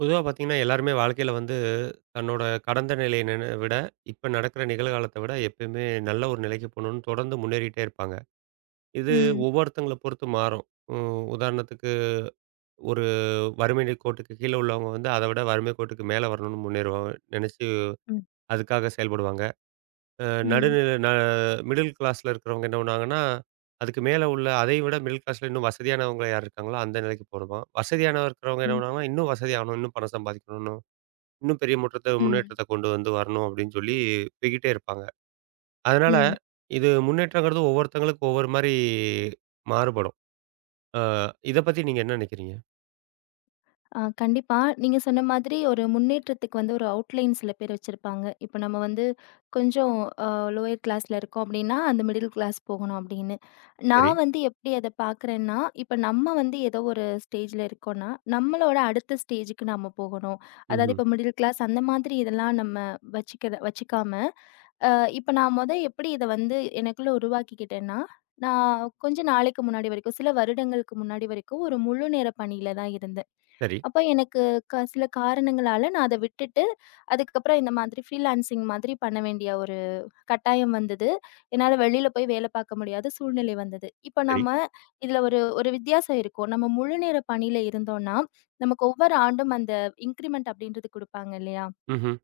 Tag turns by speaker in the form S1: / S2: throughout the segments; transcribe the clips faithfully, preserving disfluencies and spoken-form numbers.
S1: பொதுவா பார்த்தீங்கன்னா, எல்லாருமே வாழ்க்கையில வந்து தன்னோட கடந்த நிலைய நின விட, இப்ப நடக்கிற நிகழ்காலத்த விட எப்பயுமே நல்ல ஒரு நிலைக்கு போணும்னு தொடர்ந்து முன்னேறிட்டே இருப்பாங்க. இது
S2: ம்.
S1: ஒவ்வொருத்தங்கள பொறுத்து மாறும். ம் உதாரணத்துக்கு ஒரு வறுமை நி கோட்டுக்கு கீழ உள்ளவங்க வந்து அத விட வறுமை கோட்டுக்கு மேல வரணும்னு முன்னேறுவாங்க. நெனச்சு
S2: ம்.
S1: அதுக்காக செயல்படுவாங்க. அ
S2: ம்.
S1: நடுநில ந மிடில் கிளாஸ்ல இருக்கிறவங்க என்ன பண்ணுவாங்கன்னா, அதுக்கு மேல உள்ள அதை விட மிடில் கிளாஸ்ல இன்னும் வசதியானவங்க யார் இருக்காங்களோ, அந்த நிலைக்கு போணுமா. வசதியானவ இருக்கிறவங்க என்ன
S2: ம்.
S1: பண்ணுவாங்கன்னா, இன்னும் வசதியாகணும், இன்னும் பணம் சம்பாதிக்கணும்னு இன்னும் பெரிய முற்றத்த
S2: ம்.
S1: முன்னேற்றத்த கொண்டு வந்து வரணும் அப்படின்னு சொல்லி போய்க்கிட்டே இருப்பாங்க. அதனால
S2: ம்.
S1: இது முன்னேற்றங்கிறது ஒவ்வொருத்தங்களுக்கும் ஒவ்வொரு மாரி மாறுபடும். அ இத பத்தி நீங்க என்ன நெனைக்கிறீங்க?
S2: ஆ கண்டிப்பா. நீங்க சொன்ன மாதிரி ஒரு முன்னேற்றத்துக்கு வந்து ஒரு அவுட்லைன் சில பேர் வச்சிருப்பாங்க. இப்ப நம்ம வந்து கொஞ்சம் அ லோயர் கிளாஸ்ல இருக்கோம் அப்டின்னா, அந்த மிடில் கிளாஸ் போகணும் அப்டின்னு.
S1: சரி.
S2: நான் வந்து எப்டி அத பார்க்குறேன்னா, இப்ப நம்ம வந்து ஏதோ ஒரு ஸ்டேஜ்ல இருக்கோம்னா, நம்மளோட அடுத்த ஸ்டேஜுக்கு நாம போகணும். அதாவது
S1: ம்ஹ்ம்.
S2: இப்ப மிடில் கிளாஸ் அந்த மாதிரி இதெல்லாம் நம்ம வச்சுக்கிற வச்சுக்காம, அ இப்ப நான் மொத எப்டி இத வந்து எனக்குள்ள உருவாக்கிக்கிட்டேன்னா, நான் கொஞ்ச நாளைக்கு முன்னாடி வரைக்கும், சில வருடங்களுக்கு முன்னாடி வரைக்கும் ஒரு முழு நேர பணியில தான் இருந்தேன்.
S1: சரி,
S2: அப்ப எனக்கு க சில காரணங்களால நான் அத விட்டுட்டு, அதுக்கப்புறம் இந்த மாதிரி ஃப்ரீலான்சிங் மாதிரி பண்ண வேண்டிய ஒரு கட்டாயம் வந்தது. என்னால வெளியில போய் வேலை பார்க்க முடியாத சூழ்நிலை வந்தது. இப்ப
S1: சரி.
S2: நம்ம இதுல ஒரு ஒரு வித்தியாசம் இருக்கும். நம்ம முழுநேர பணியில இருந்தோம்னா, நமக்கு ஒவ்வொரு ஆண்டும் அந்த இன்கிரிமெண்ட் அப்படின்றது குடுப்பாங்க இல்லையா?
S1: ம்ஹ்ம்.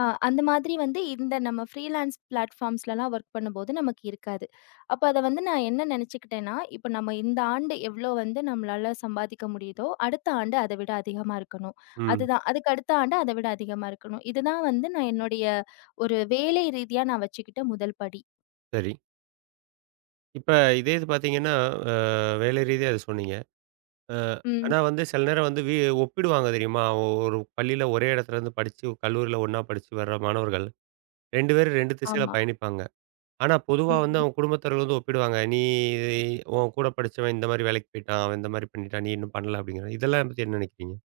S2: அ அந்த மாதிரி வந்து இந்த நம்ம ஃப்ரீலான்ஸ் பிளாட்ஃபார்ம்ஸ்லலாம் ஒர்க் பண்ணும்போது நமக்கு இருக்காது. அப்ப அத வந்து நான் என்ன நெனச்சுக்கிட்டேன்னா, இப்ப நம்ம இந்த ஆண்டு எவ்ளோ வந்து நம்மளால சம்பாதிக்க முடியுதோ, அடுத்த ஆண்டு அத விட அதிகமா இருக்கணும்.
S1: ம்.
S2: அதுதான். அதுக்கு அடுத்த ஆண்டு அத விட அதிகமா இருக்கணும். இதுதான் வந்து நான் என்னுடைய ஒரு வேலை ரீதியா நான் வச்சுக்கிட்ட முதல் படி.
S1: சரி. இப்ப இதே இது பார்த்தீங்கன்னா, அ வேலை ரீதியா அத சொன்னீங்க. அ
S2: ம்.
S1: ஆனா வந்து சில நேரம் வந்து வி ஒப்பிடுவாங்க தெரியுமா? ஒ- ஒரு பள்ளியில ஒரே இடத்துல இருந்து படிச்சு, கல்லூரியில ஒண்ணா படிச்சு வர்ற மாணவர்கள் இரண்டு பேரும் இரண்டு திசையில
S2: ஆமா.
S1: பயணிப்பாங்க. ஆனா, பொதுவா வந்து
S2: ம்.
S1: அவன் குடும்பத்தினர் வந்து ஒப்பிடுவாங்க. "நீ இது உன் கூட படிச்சவன் இந்த மாரி வேலைக்கு போயிட்டான். அவன் இந்த மாரி பண்ணிட்டான். நீ இன்னும் பண்ணல" அப்படிங்கிறாங்க. இதெல்லாம் பத்தி என்ன நினைக்கிறீங்க?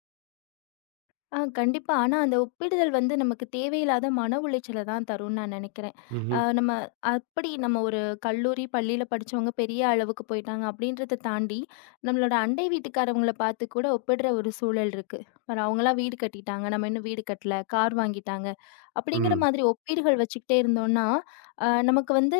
S2: ஆ கண்டிப்பா. ஆனா, அந்த ஒப்பிடுதல் வந்து நமக்கு தேவையில்லாத மன உளைச்சல தான் தரும்னு நான் நெனைக்கிறேன். அ
S1: ம்ஹ்ம்.
S2: நம்ம அப்படி நம்ம ஒரு கல்லூரி, பள்ளியில படிச்சவங்க பெரிய அளவுக்கு போயிட்டாங்க அப்படின்றத தாண்டி, நம்மளோட அண்டை வீட்டுக்காரவங்கள பார்த்து கூட ஒப்பிடுற ஒரு சூழல் இருக்கு. பாரு அவங்கலாம் வீடு கட்டிட்டாங்க, நம்ம இன்னும் வீடு கட்டல, கார் வாங்கிட்டாங்க, அப்படிங்கிற
S1: ம்.
S2: மாதிரி ஒப்பீடுகள் வச்சுக்கிட்டே இருந்தோம்னா, அ நமக்கு வந்து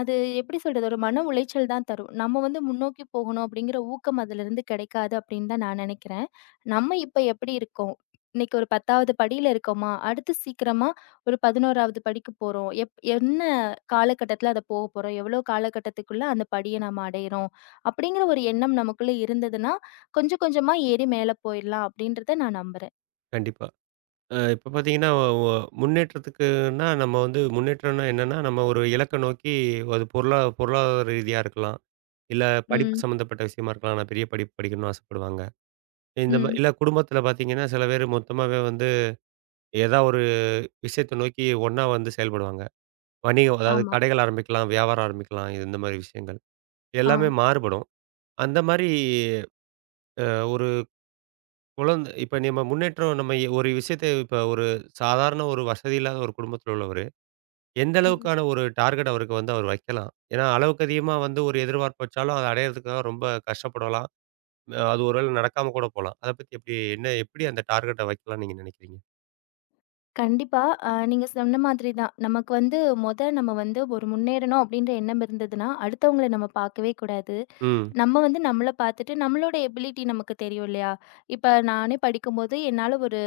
S2: அது எப்படி சொல்றது? ஒரு மன உளைச்சல் தான் தரும். நம்ம வந்து முன்னோக்கி போகணும் அப்படிங்கிற ஊக்கம் அதிலிருந்து கிடைக்காது அப்படின்னு தான் நான் நெனைக்கிறேன். நம்ம இப்ப எப்படி இருக்கோம்? இன்னைக்கு ஒரு பத்தாவது படியில இருக்கோமா, அடுத்து சீக்கிரமா ஒரு பதினொன்றாவது படிக்கு போறோம். எப் என்ன காலகட்டத்தில அத போக போறோம்? எவ்வளோ காலகட்டத்துக்குள்ள அந்த படிய நம்ம அடையிறோம்? அப்படிங்கிற ஒரு எண்ணம் நமக்குள்ள இருந்ததுன்னா, கொஞ்சம் கொஞ்சமா ஏறி மேல போயிரலாம் அப்படின்றத நான் நம்புறேன்.
S1: கண்டிப்பா. அ இப்ப பார்த்தீங்கன்னா, ஒ ஒ- முன்னேற்றத்துக்குன்னா நம்ம வந்து முன்னேற்றம்னா என்னன்னா, நம்ம ஒரு இலக்க நோக்கி அது பொருளா பொருளாதார ரீதியா இருக்கலாம். இல்ல படிப்பு
S2: ம்,
S1: சம்மந்தப்பட்ட விஷயமா இருக்கலாம். நான் பெரிய படிப்பு படிக்கணும்னு ஆசைப்படுவாங்க. இந்த மா
S2: ம்.
S1: இல்ல குடும்பத்தில பார்த்தீங்கன்னா, சில பேர் மொத்தமாவே வந்து ஏதா ஒரு விஷயத்த நோக்கி ஒண்ணா வந்து செயல்படுவாங்க. வணிகம் அதாவது
S2: ஆமா.
S1: கடைகள் ஆரம்பிக்கலாம், வியாபாரம் ஆரம்பிக்கலாம். இது இந்த மாரி விஷயங்கள்.
S2: ஆ.
S1: எல்லாமே மாறுபடும். அந்த மாரி அ ஒரு குழந்த இப்ப நம்ம முன்னேற்றம் நம்ம எ- ஒரு விஷயத்த இப்ப ஒரு சாதாரண ஒரு வசதி இல்லாத ஒரு குடும்பத்தில உள்ளவரு, எந்த
S2: ம்.
S1: அளவுக்கான ஒரு டார்கெட் அவருக்கு வந்து அவர் வைக்கலாம். ஏன்னா, அளவுக்கு அதிகமா வந்து ஒரு எதிர்பார்ப்பு வச்சாலும், அத அடையறதுக்காக ரொம்ப கஷ்டப்படலாம். அஹ், அது ஒரு வேள நடக்காம கூட போலாம். அத பத்தி எப்படி என்ன எப்படி அந்த டார்கெட்ட வைக்கலாம்னு நீங்க நினைக்கிறீங்க?
S2: கண்டிப்பா. அ நீங்க சொன்ன மாதிரி தான். நமக்கு வந்து மொத நம்ம வந்து ஒரு முன்னேறணும் அப்படின்ற எண்ணம் இருந்ததுன்னா, அடுத்தவங்கள நம்ம பார்க்கவே கூடாது.
S1: ம்.
S2: நம்ம வந்து நம்மள பார்த்துட்டு நம்மளோட எபிலிட்டி நமக்கு தெரியும் இல்லையா? இப்ப நானே படிக்கும்போது என்னால ஒரு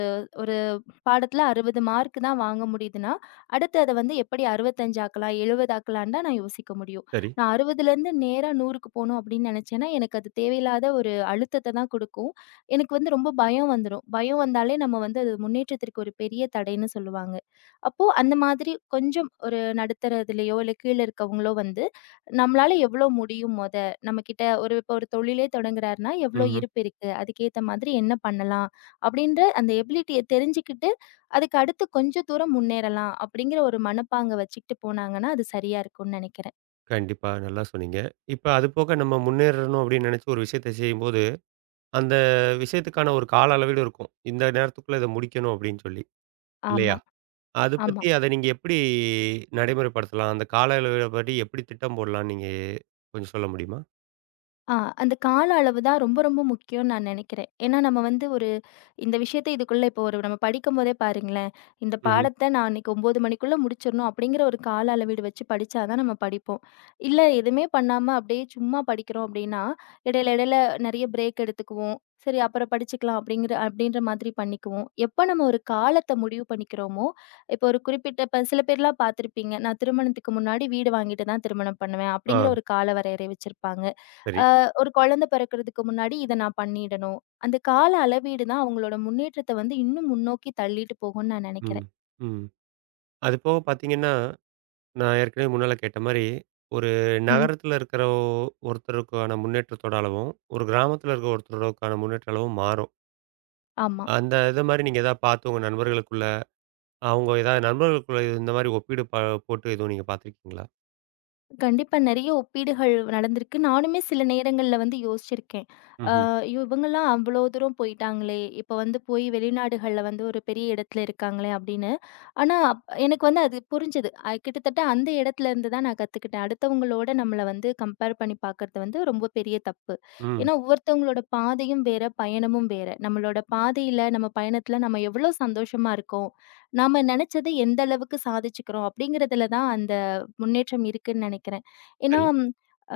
S2: பாடத்துல அறுபது மார்க் தான் வாங்க முடியுதுன்னா, அடுத்து அத வந்து எப்படி அறுபத்தி ஐந்து ஆக்கலாம், எழுபது ஆக்கலான்னு தான் நான் யோசிக்க முடியும்.
S1: சரி.
S2: நான் அறுபதிலிருந்து நேரா நூறுக்கு போணும் அப்படின்னு நெனச்சேன்னா, எனக்கு அது தேவையில்லாத ஒரு அழுத்தத்த தான் குடுக்கும். எனக்கு வந்து ரொம்ப பயம் வந்துரும். பயம் வந்தாலே நம்ம வந்து அது முன்னேற்றத்திற்கு ஒரு பெரிய தடைன்னு சொல்லுவாங்க. அப்போ அந்த மாதிரி கொஞ்சம் ஒரு நடுத்தரதுலயோ, இல்ல கீழ இருக்கவங்களோ வந்து, நம்மளால எவ்வளோ முடியும் மொத? நம்மகிட்ட ஒரு இப்போ ஒரு தொழிலே தொடங்குறாருன்னா, எவ்வளோ
S1: ம்ஹ்ம்.
S2: இருப்பு இருக்கு? அதுக்கேத்த மாதிரி என்ன பண்ணலாம்? அப்படின்ற அந்த எபிலிட்டிய தெரிஞ்சுக்கிட்டு அதுக்கு அடுத்து கொஞ்சம் தூரம் முன்னேறலாம் அப்படிங்கிற ஒரு மனப்பாங்க வச்சுக்கிட்டு போனாங்கன்னா, அது சரியா இருக்கும்னு நெனைக்கிறேன்.
S1: கண்டிப்பா. நல்லா சொன்னீங்க. இப்ப அது போக நம்ம முன்னேறணும் அப்படின்னு நினைச்சு ஒரு விஷயத்த செய்யும்போது அந்த விஷயத்துக்கான ஒரு கால அளவீடு இருக்கும். இந்த நேரத்துக்குள்ள இத முடிக்கணும் அப்டின்னு சொல்லி, இல்லையா?
S2: ஆமா,
S1: அது
S2: ஆமா.
S1: பத்தி அத நீங்க எப்படி நடைமுறைப்படுத்தலாம்? அந்த கால அளவீட படி எப்படி திட்டம் போடலாம்னு நீங்க கொஞ்சம் சொல்ல முடியுமா?
S2: ஆ அந்த கால அளவு தான் ரொம்ப ரொம்ப முக்கியம்னு நான் நெனைக்கிறேன். ஏன்னா, நம்ம வந்து ஒரு இந்த விஷயத்த இதுக்குள்ள இப்போ ஒரு நம்ம படிக்கும்போதே பாருங்களேன், இந்த
S1: ம்ஹ்ம்.
S2: பாடத்த நான் அன்னைக்கு ஒன்பது மணிக்குள்ள முடிச்சிரணும் அப்படிங்கிற ஒரு கால அளவீடு வச்சு படிச்சா தான் நம்ம படிப்போம். இல்ல எதுவுமே பண்ணாம அப்படியே சும்மா படிக்கிறோம் அப்படின்னா, இடையில இடையில நெறைய பிரேக் எடுத்துக்குவோம். சரி அப்புறம் படிச்சுக்கலாம் அப்படிங்கிற அப்படின்ற மாதிரி பண்ணிக்குவோம். எப்போ நம்ம ஒரு காலத்த முடிவு பண்ணிக்கிறோமோ, இப்போ ஒரு குறிப்பிட்ட இப்ப சில பேர்லாம் பார்த்துருப்பீங்க, நான் திருமணத்துக்கு முன்னாடி வீடு வாங்கிட்டு தான் திருமணம் பண்ணுவேன்
S1: ஆ
S2: அப்படிங்கிற ஒரு கால வரையறை வச்சிருப்பாங்க.
S1: சரி.
S2: அ ஒரு குழந்தை பிறக்கிறதுக்கு முன்னாடி இத நான் பண்ணிடணும். அந்த கால அளவீடு தான் அவங்களோட முன்னேற்றத்த வந்து இன்னும் முன்னோக்கி தள்ளிட்டு போகும்னு நான்
S1: ம்.
S2: நினைக்கிறேன்.
S1: ம். அது போக பார்த்தீங்கன்னா, நான் ஏற்கனவே முன்னால கேட்ட மாரி, ஒரு
S2: ம்.
S1: நகரத்தில இருக்கிற ஒ- ஒருத்தருக்கான முன்னேற்றத்தோட அளவும், ஒரு கிராமத்தில இருக்கிற ஒருத்தருக்கான முன்னேற்ற அளவும் மாறும்.
S2: ஆமா.
S1: அந்த இத மாரி நீங்க எதாவது பார்த்து உங்க நண்பர்களுக்குள்ள அவங்க ஏதாவது நண்பர்களுக்குள்ள இது இந்த மாரி ஒப்பீடு ப போட்டு எதுவும் நீங்க பார்த்துருக்கீங்களா?
S2: கண்டிப்பா நெறைய ஒப்பீடுகள் நடந்திருக்கு. நானுமே சில நேரங்கள்ல வந்து யோசிச்சிருக்கேன். அ
S1: ம்ஹ்ம்.
S2: இவங்கலாம் அவ்வளோ தூரம் போயிட்டாங்களே! இப்ப வந்து போய் வெளிநாடுகள்ல வந்து ஒரு பெரிய இடத்துல இருக்காங்களே! அப்படின்னு. ஆனா, அப்- எனக்கு வந்து அது புரிஞ்சது. அ கிட்டத்தட்ட அந்த இடத்துல இருந்து தான் நான் கத்துக்கிட்டேன். அடுத்தவங்களோட நம்மள வந்து கம்பேர் பண்ணி பார்க்கறது வந்து ரொம்ப பெரிய தப்பு.
S1: ம்.
S2: ஏன்னா, ஒவ்வொருத்தவங்களோட பாதையும் வேற, பயணமும் வேற. நம்மளோட பாதையில, நம்ம பயணத்துல நம்ம எவ்வளோ சந்தோஷமா இருக்கோம், நாம நெனச்சத எந்த அளவுக்கு சாதிச்சுக்கிறோம் அப்படிங்கிறதுல தான் அந்த முன்னேற்றம் இருக்குன்னு நெனைக்கிறேன். ஏன்னா,
S1: சரி.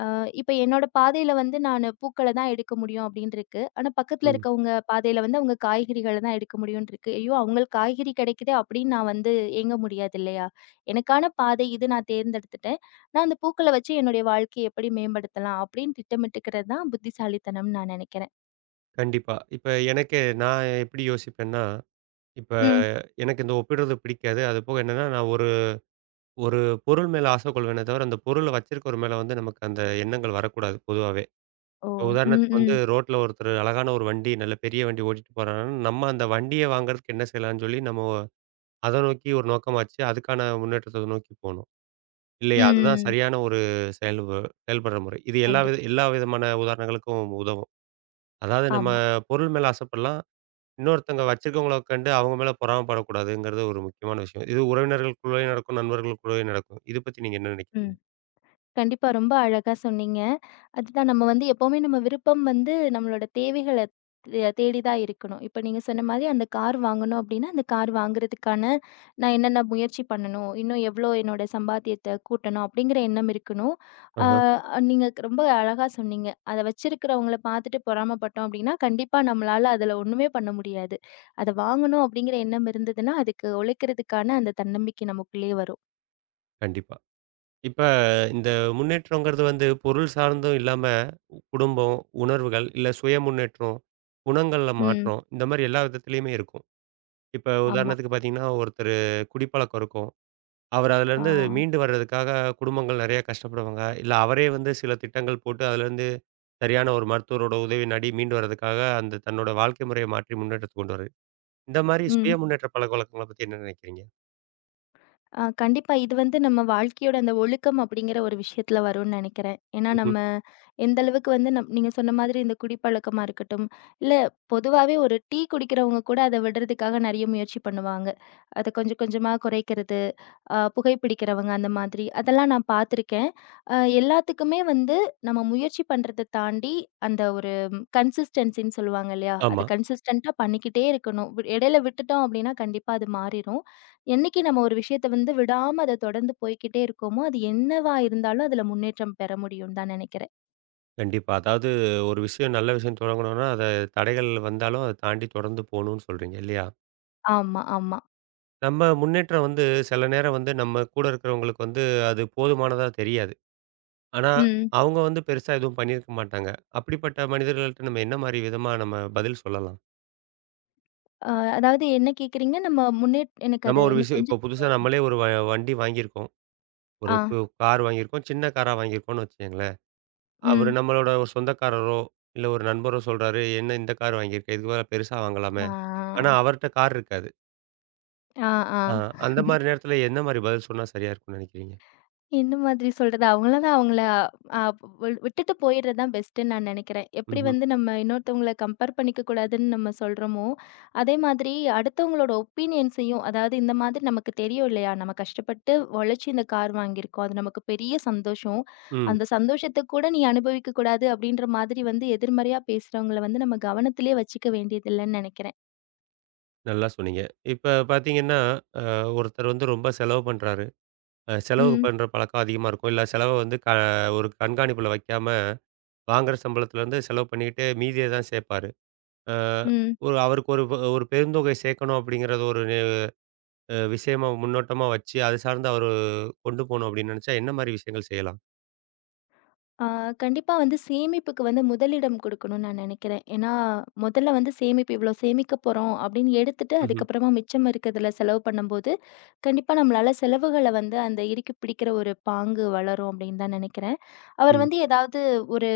S2: அ இப்ப என்னோட பாதையில வந்து நானு பூக்கள தான் எடுக்க முடியும் அப்படின்னு இருக்கு. ஆனா பக்கத்துல
S1: ம்.
S2: இருக்கவங்க பாதையில வந்து அவங்க காய்கறிகள தான் எடுக்க முடியும்ன்னு இருக்கு. ஐயோ! அவங்களுக்கு காய்கறி கிடைக்குதே அப்படின்னு நான் வந்து ஏங்க முடியாது இல்லையா? எனக்கான பாதை இது நான் தேர்ந்தெடுத்துட்டேன். நான் அந்த பூக்கள வச்சு என்னுடைய வாழ்க்கைய எப்படி மேம்படுத்தலாம் அப்படின்னு திட்டமிட்டுக்கிறது தான் புத்திசாலித்தனம்னு நான் நெனைக்கிறேன்.
S1: கண்டிப்பா. இப்ப எனக்கு நான் எப்படி யோசிப்பேன்னா, இப்ப
S2: ம்.
S1: எனக்கு இந்த ஒப்பிடுறது பிடிக்காது. அதுபோக என்னன்னா, நான் ஒரு ஒரு பொருள் மேல ஆசை கொள்வேனே தவிர, அந்த பொருள வச்சிருக்கவர் மேல வந்து நமக்கு அந்த எண்ணங்கள் வரக்கூடாது பொதுவாவே.
S2: ஓ!
S1: இப்ப
S2: ம்,
S1: உதாரணத்துக்கு வந்து
S2: ம்.
S1: ரோட்ல ஒருத்தர் அழகான ஒரு வண்டி, நல்ல பெரிய வண்டி ஓட்டிட்டு போறாங்கன்னா, நம்ம அந்த வண்டிய வாங்குறதுக்கு என்ன செய்யலாம்னு சொல்லி நம்ம அத நோக்கி ஒரு நோக்கமாச்சு, அதுக்கான முன்னேற்றத்த நோக்கி போணும். இல்லையா? அதுதான்
S2: ம்.
S1: சரியான ஒரு செயல் செயல்படுற முறை. இது எல்லா வித
S2: கண்டிப்பா.
S1: எல்லா விதமான உதாரணங்களுக்கும் உதவும். அதாவது நம்ம
S2: ஆமா.
S1: பொருள் மேல ஆசைப்படலாம். இன்னொருத்தங்க வச்சிருக்கவங்கள கண்டு அவங்க மேல பொறாமப்படக்கூடாதுங்கிறது ஒரு முக்கியமான விஷயம். இது உறவினர்களுக்குள்ளேயும் நடக்கும், நண்பர்களுக்குள்ளேயும் நடக்கும். இத பத்தி நீங்க என்ன
S2: ம்.
S1: நினைக்கிறீங்க?
S2: கண்டிப்பா. ரொம்ப அழகா சொன்னீங்க. அதுதான் நம்ம வந்து எப்பவுமே நம்ம விருப்பம் வந்து நம்மளோட தேவைகள தே தேடி தான் இருக்கணும். இப்ப நீங்க சொன்ன மாரி அந்த கார் வாங்கணும் அப்டின்னா, அந்த கார் வாங்குறதுக்கான நான் என்னென்ன முயற்சி பண்ணணும்? இன்னும் எவ்ளோ என்னோட சம்பாத்தியத்த கூட்டணும்? அப்டிங்கிற எண்ணம் இருக்கணும். ஆ
S1: ஆஹா,
S2: நீங்க ரொம்ப அழகா சொன்னீங்க. அத வச்சிருக்கிறவங்கள பார்த்துட்டு பொறாமப்பட்டோம் அப்டின்னா, கண்டிப்பா நம்மளால அதுல ஒண்ணுமே பண்ண முடியாது. அத வாங்கணும் அப்டிங்கிற எண்ணம் இருந்ததுன்னா, அதுக்கு உழைக்கிறதுக்கான அந்த தன்னம்பிக்கை நமக்குள்ளயே வரும்.
S1: கண்டிப்பா. இப்ப இந்த முன்னேற்றங்கிறது வந்து பொருள் சார்ந்தும் இல்லாம, குடும்பம், உணர்வுகள், இல்ல சுய முன்னேற்றம், குணங்கள்ல
S2: ம்.
S1: மாற்றம் இந்த மாரி எல்லா விதத்திலயுமே இருக்கும். இப்ப
S2: ஆமா.
S1: உதாரணத்துக்கு பார்த்தீங்கன்னா, ஒருத்தரு குடிப்பழக்கம் இருக்கும். அவர்
S2: ஆ.
S1: அதுலேருந்து மீண்டு வர்றதுக்காக குடும்பங்கள் நெறைய கஷ்டப்படுவாங்க. இல்ல அவரே வந்து சில திட்டங்கள் போட்டு அதுலேருந்து சரியான ஒரு மருத்துவரோட உதவி நாடி மீண்டு வர்றதுக்காக அந்த தன்னோட வாழ்க்கை முறைய மாற்றி முன்னேற்றத்த கொண்டு வராரு. இந்த மாரி சுய
S2: ம்.
S1: முன்னேற்ற பழக்கவழக்கங்கள பத்தி என்ன நெனைக்கிறீங்க?
S2: ஆ கண்டிப்பா. இது வந்து நம்ம வாழ்க்கையோட அந்த ஒழுக்கம் அப்படிங்கிற ஒரு விஷயத்துல வரும்னு நெனைக்கிறேன். ஏன்னா,
S1: ம்ஹ்ம்.
S2: நம்ம எந்த அளவுக்கு வந்து நம் நீங்க சொன்ன மாதிரி இந்த குடிப்பழக்கமா இருக்கட்டும், இல்ல பொதுவாவே ஒரு டீ குடிக்கிறவங்க கூட அத விடுறதுக்காக நெறைய முயற்சி பண்ணுவாங்க. அத கொஞ்சம் கொஞ்சமா குறைக்கிறது. அ புகைப்பிடிக்கிறவங்க அந்த மாதிரி. அதெல்லாம் நான் பார்த்துருக்கேன். அ எல்லாத்துக்குமே வந்து நம்ம முயற்சி பண்றத தாண்டி, அந்த ஒரு கன்சிஸ்டன்சின்னு சொல்லுவாங்க இல்லையா?
S1: ஆமா.
S2: அத கன்சிஸ்டன்ட்டா பண்ணிக்கிட்டே இருக்கணும். வி இடையில விட்டுட்டோம் அப்டின்னா கண்டிப்பா அது மாறிரும். என்னைக்கு நம்ம ஒரு விஷயத்த வந்து விடாம அத தொடர்ந்து போய்க்கிட்டே இருக்கோமோ, அது என்னவா இருந்தாலும் அதுல முன்னேற்றம் பெற முடியும்னு தான் நெனைக்கிறேன்.
S1: கண்டிப்பா. அதாவது ஒரு விஷயம் நல்ல விஷயம் தொடங்கணும்னா, அத தடைகள் வந்தாலும் அத தாண்டி தொடர்ந்து போணும்னு சொல்றீங்க இல்லையா?
S2: ஆமா, ஆமா.
S1: நம்ம முன்னேற்றம் வந்து சில நேரம் வந்து நம்ம கூட இருக்கிறவங்களுக்கு வந்து அது போதுமானதா தெரியாது. ஆனா,
S2: ம்.
S1: அவங்க வந்து பெருசா எதுவும் பண்ணியிருக்க மாட்டாங்க. அப்படிப்பட்ட மனிதர்கள்ட்ட நம்ம என்ன மாரி விதமா நம்ம பதில் சொல்லலாம்?
S2: அ அதாவது என்ன கேட்குறீங்க? நம்ம முன்னே எனக்கு
S1: நம்ம
S2: அது
S1: ஒரு
S2: இன்னும்
S1: விஷயம் இப்போ
S2: கொஞ்சம்.
S1: புதுசா நம்மளே ஒரு வ வண்டி வாங்கியிருக்கோம். ஒரு
S2: ஆ.
S1: கு கார் வாங்கியிருக்கோம். சின்ன காரா வாங்கியிருக்கோம்னு வச்சுக்கங்களேன். அவரு
S2: ம்.
S1: நம்மளோட ஒரு சொந்தக்காரரோ, இல்ல ஒரு நண்பரோ சொல்றாரு, "என்ன இந்த கார் வாங்கியிருக்க? இதுக்கு பதிலா பெருசா வாங்கலாமே!" ஆனா
S2: ஆ.
S1: அவர்ட்ட கார் இருக்காது.
S2: ஆ, ஆ.
S1: ஆ அந்த மாரி நேரத்தில என்ன மாரி பதில் சொன்னா சரியா இருக்கும்னு நினைக்கிறீங்க?
S2: என்ன மாதிரி சொல்றது? அவங்கள தான் அவங்கள அ வி விட்டுட்டு போயிறது தான் பெஸ்ட்டுன்னு நான் நெனைக்கிறேன். எப்படி
S1: ம்ஹ்ம்.
S2: வந்து நம்ம இன்னொருத்தவங்கள கம்பேர் பண்ணிக்க கூடாதுன்னு நம்ம சொல்றோமோ, அதே மாதிரி அடுத்தவங்களோட ஒப்பீனியன்ஸையும் அதாவது இந்த மாதிரி நமக்கு தெரியும் இல்லையா? நம்ம கஷ்டப்பட்டு உழைச்சு இந்த கார் வாங்கியிருக்கோம். அது நமக்கு பெரிய சந்தோஷம்.
S1: ம்.
S2: அந்த சந்தோஷத்த கூட நீ அனுபவிக்க கூடாது அப்படின்ற மாதிரி வந்து எதிர்மறையா பேசுறவங்கள வந்து நம்ம கவனத்திலேயே வச்சுக்க வேண்டியதில்லன்னு நெனைக்கிறேன்.
S1: நல்லா சொன்னீங்க. இப்ப பார்த்தீங்கன்னா, அ ஒருத்தர் வந்து ரொம்ப செலவு பண்றாரு. அ செலவு
S2: ம்.
S1: பண்ற பழக்கம் அதிகமா இருக்கும். இல்ல செலவ வந்து க ஒரு கண்காணிப்புல வைக்காம, வாங்குற சம்பளத்துலேருந்து செலவு பண்ணிக்கிட்டு மீதிய தான் சேர்ப்பாரு. அ
S2: ம்.
S1: ஒரு அவருக்கு ஒரு ப- ஒரு பெருந்தொகை சேர்க்கணும் அப்படிங்கிறத ஒரு நி அ விஷயமா முன்னோட்டமா வச்சு, அது சார்ந்து அவரு கொண்டு போணும் அப்படின்னு நெனச்சா, என்ன மாரி விஷயங்கள் செய்யலாம்?
S2: ஆ கண்டிப்பா வந்து சேமிப்புக்கு வந்து முதலிடம் குடுக்கணும்னு நான் நினைக்கிறேன். ஏன்னா, முதல்ல வந்து சேமிப்பு இவ்வளோ சேமிக்க போறோம் அப்படின்னு எடுத்துட்டு,
S1: ம்ஹ்ம்.
S2: அதுக்கப்புறமா மிச்சம் இருக்கிறதுல செலவு பண்ணும்போது, கண்டிப்பா நம்மளால செலவுகள வந்து அந்த இறுக்கி பிடிக்கிற ஒரு பாங்கு வளரும் அப்படின்னு தான் நினைக்கிறேன். அவர்
S1: ம்.
S2: வந்து ஏதாவது ஒரு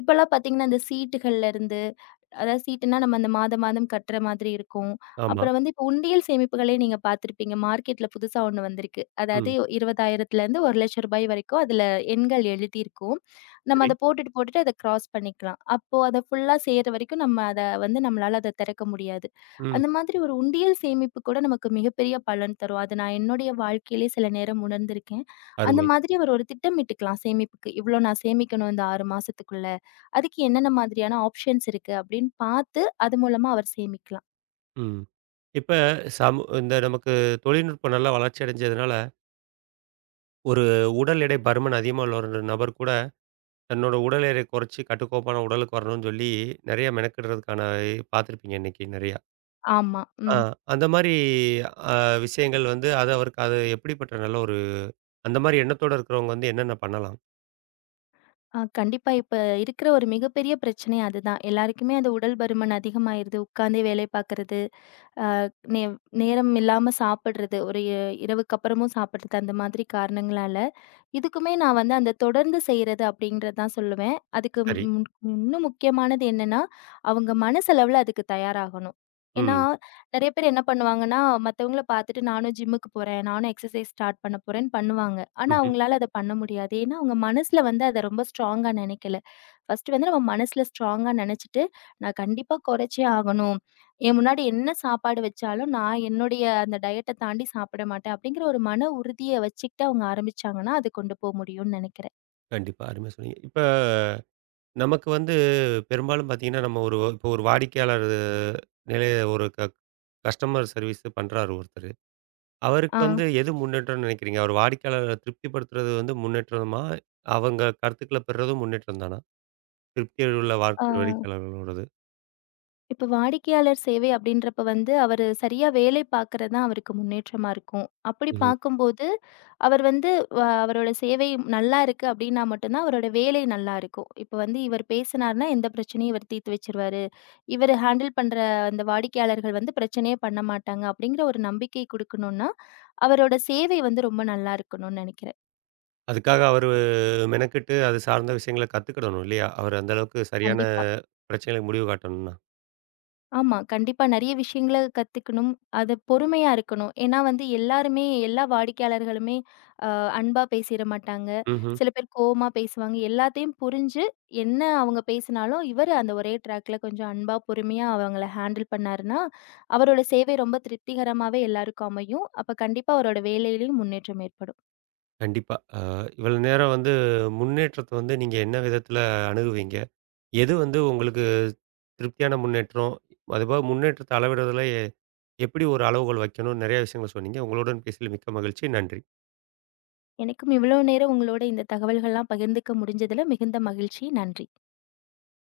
S2: இப்பல்லாம் பார்த்தீங்கன்னா, இந்த சீட்டுகள்ல இருந்து அதாவது சீட்டுன்னா, நம்ம அந்த மாதம், மாதம் கட்டுற மாதிரி இருக்கும்.
S1: ஆமா.
S2: அப்புறம் வந்து இப்போ உண்டியல் சேமிப்புகளே நீங்க பார்த்திருப்பீங்க. மார்க்கெட்ல புதுசா ஒண்ணு வந்திருக்கு. அதாவது
S1: ம்.
S2: ரூ. இருபதாயிரம் ரூ. ஒரு லட்சம் வரைக்கும் அதுல எண்கள் எழுதியிருக்கும். நம்ம
S1: சரி.
S2: அத போட்டுட்டு, போட்டுட்டு அத கிராஸ் பண்ணிக்கலாம். அப்போ அத ஃபுல்லா சேர்ற வரைக்கும் நம்ம அத வந்து நம்மளால அத திறக்க முடியாது.
S1: ம்.
S2: அந்த மாதிரி ஒரு உண்டியல் சேமிப்பு கூட நமக்கு மிகப்பெரிய பலன் தரும். அது நான் என்னுடைய வாழ்க்கையிலே சில நேரம் உணர்ந்திருக்கேன். அந்த
S1: அருமை.
S2: மாதிரி ஒரு ஒரு திட்டமிட்டுக்கலாம் சேமிப்புக்கு. இவ்ளோ நான் சேமிக்கணும் இந்த ஆறு மாசத்துக்குள்ள. அதுக்கு என்னென்ன மாதிரியான ஆப்ஷன்ஸ் இருக்கு அப்படின்னு பார்த்து அது மூலமா அவர் சேமிக்கலாம்.
S1: ம். இப்ப சமு இந்த நமக்கு தொழில்நுட்பம் நல்லா வளர்ச்சி அடைஞ்சதுனால, ஒரு உடல் எடை பருமன் அதிகமா உள்ள ஒரு நபர் கூட தன்னோட உடல் எடையை குறைச்சு கட்டுக்கோப்பான உடலுக்கு வரணும்னு சொல்லி, நெறைய மெனக்கிடுறதுக்கான பார்த்துருப்பீங்க இன்னைக்கு நெறையா.
S2: ஆமா.
S1: ஆ
S2: ம்.
S1: அந்த மாரி அ விஷயங்கள் வந்து அது அவருக்கு அது எப்படிப்பட்ட நல்ல ஒரு அந்த மாரி எண்ணத்தோட இருக்கிறவங்க வந்து என்னென்ன பண்ணலாம்?
S2: அ கண்டிப்பா இப்ப இருக்கிற ஒரு மிகப்பெரிய பிரச்சனை அதுதான். எல்லாருக்குமே அந்த உடல் பருமன் அதிகமாயிருது. உட்கார்ந்தே வேலை பார்க்கறது, நே நேரம் இல்லாம சாப்பிடுறது, ஒரு இ- இரவுக்கு அப்புறமும் சாப்பிடுறது அந்த மாதிரி காரணங்களால. இதுக்குமே நான் வந்து அந்த தொடர்ந்து செய்றது அப்படிங்கிறது தான் சொல்லுவேன். அதுக்கு
S1: சரி.
S2: முன் இன்னும் முக்கியமானது என்னன்னா, அவங்க மனசளவுல அதுக்கு தயாராகணும். ஏன்னா,
S1: ம்.
S2: நெறைய பேர் என்ன பண்ணுவாங்கன்னா, மத்தவங்கள பார்த்துட்டு நானும் ஜிம்முக்கு போறேன், நானும் எக்சர்சைஸ் ஸ்டார்ட் பண்ண போறேன்னு பண்ணுவாங்க. ஆனா
S1: ம்ஹ்ம்.
S2: அவங்களால அத பண்ண முடியாது. ஏன்னா அவங்க மனசுல வந்து அத ரொம்ப ஸ்ட்ராங்கா நெனைக்கல. ஃபர்ஸ்ட்டு வந்து நம்ம மனசுல ஸ்ட்ராங்கா நெனச்சுட்டு, நான் கண்டிப்பா குறைச்சே ஆகணும். என் முன்னாடி என்ன சாப்பாடு வச்சாலும், நான் என்னுடைய அந்த டயட்ட தாண்டி சாப்பிட மாட்டேன். அப்படிங்கிற ஒரு மன உறுதிய வச்சுக்கிட்டு அவங்க ஆரம்பிச்சாங்கன்னா, அது கொண்டு போ முடியும்னு நெனைக்கிறேன்.
S1: கண்டிப்பா. அருமையா சொன்னீங்க. இப்ப நமக்கு வந்து பெரும்பாலும் பார்த்தீங்கன்னா, நம்ம ஒரு இப்போ ஒரு வாடிக்கையாளர் நிலைய ஒரு க கஸ்டமர் சர்வீஸ் பண்றாரு ஒருத்தரு. அவருக்கு
S2: ஆ.
S1: வந்து எது முன்னேற்றம்னு நெனைக்கிறீங்க? அவர் வாடிக்கையாளர திருப்திப்படுத்துறது வந்து முன்னேற்றமா? அவங்க கருத்துக்கள பெறுறதும் முன்னேற்றம் தானா? திருப்தியில் உள்ள
S2: ஆ.
S1: வார்க் வாடிக்கையாளர்களோடது.
S2: இப்ப வாடிக்கையாளர் சேவை அப்படின்றப்ப வந்து, அவரு சரியா வேலை பார்க்கறது தான் அவருக்கு முன்னேற்றமா இருக்கும். அப்படி
S1: ம்ஹ்ம்.
S2: பார்க்கும்போது, அவர் வந்து வ அவரோட சேவை நல்லா இருக்கு அப்படின்னா மட்டும் தான் அவரோட வேலை நல்லா இருக்கும். இப்ப வந்து இவர் பேசினார்னா எந்த பிரச்சனையும் இவர் தீர்த்து வச்சுருவாரு. இவரு ஹேண்டில் பண்ற அந்த வாடிக்கையாளர்கள் வந்து பிரச்சனையே பண்ண மாட்டாங்க அப்படிங்கிற ஒரு நம்பிக்கை குடுக்கணும்னா, அவரோட சேவை வந்து ரொம்ப நல்லா இருக்கணும்னு நெனைக்கிறேன்.
S1: அதுக்காக அவரு மெனக்கெட்டு அது சார்ந்த விஷயங்கள கத்துக்கிடணும் இல்லையா? அவரு அந்த அளவுக்கு சரியான
S2: கண்டிப்பா.
S1: பிரச்சனைகளுக்கு முடிவு காட்டணும்னா.
S2: ஆமா. கண்டிப்பா நெறைய விஷயங்கள கத்துக்கணும். அது பொறுமையா இருக்கணும். ஏன்னா வந்து எல்லாருமே, எல்லா வாடிக்கையாளர்களுமே அ அன்பா பேசிற மாட்டாங்க.
S1: ம்ஹ்ம்.
S2: சில பேர் கோவமா பேசுவாங்க. எல்லாத்தையும் புரிஞ்சு, என்ன அவங்க பேசினாலும், இவரு அந்த ஒரே ட்ராக்ல கொஞ்சம் அன்பா, பொறுமையா அவங்கள ஹேண்டில் பண்ணாருன்னா, அவரோட சேவை ரொம்ப திருப்திகரமாவே எல்லாருக்கும் அமையும். அப்ப கண்டிப்பா அவரோட வேலையிலயும் முன்னேற்றம் ஏற்படும்.
S1: கண்டிப்பா. அ இவ்வளோ நேரம் வந்து முன்னேற்றத்த வந்து நீங்க என்ன விதத்தில அணுகுவீங்க? எது வந்து உங்களுக்கு திருப்தியான முன்னேற்றம்? அதுபோக முன்னேற்றத்த அளவிடுறதுல எ எப்படி ஒரு அளவுகோல் வைக்கணும்னு நெறைய விஷயங்கள சொன்னீங்க. உங்களுடன் பேசியதில் மிக்க மகிழ்ச்சி. நன்றி.
S2: எனக்கும் இவ்வளோ நேரம் உங்களோட இந்த தகவல்கள்லாம் பகிர்ந்துக்க முடிஞ்சதுல மிகுந்த மகிழ்ச்சி. நன்றி.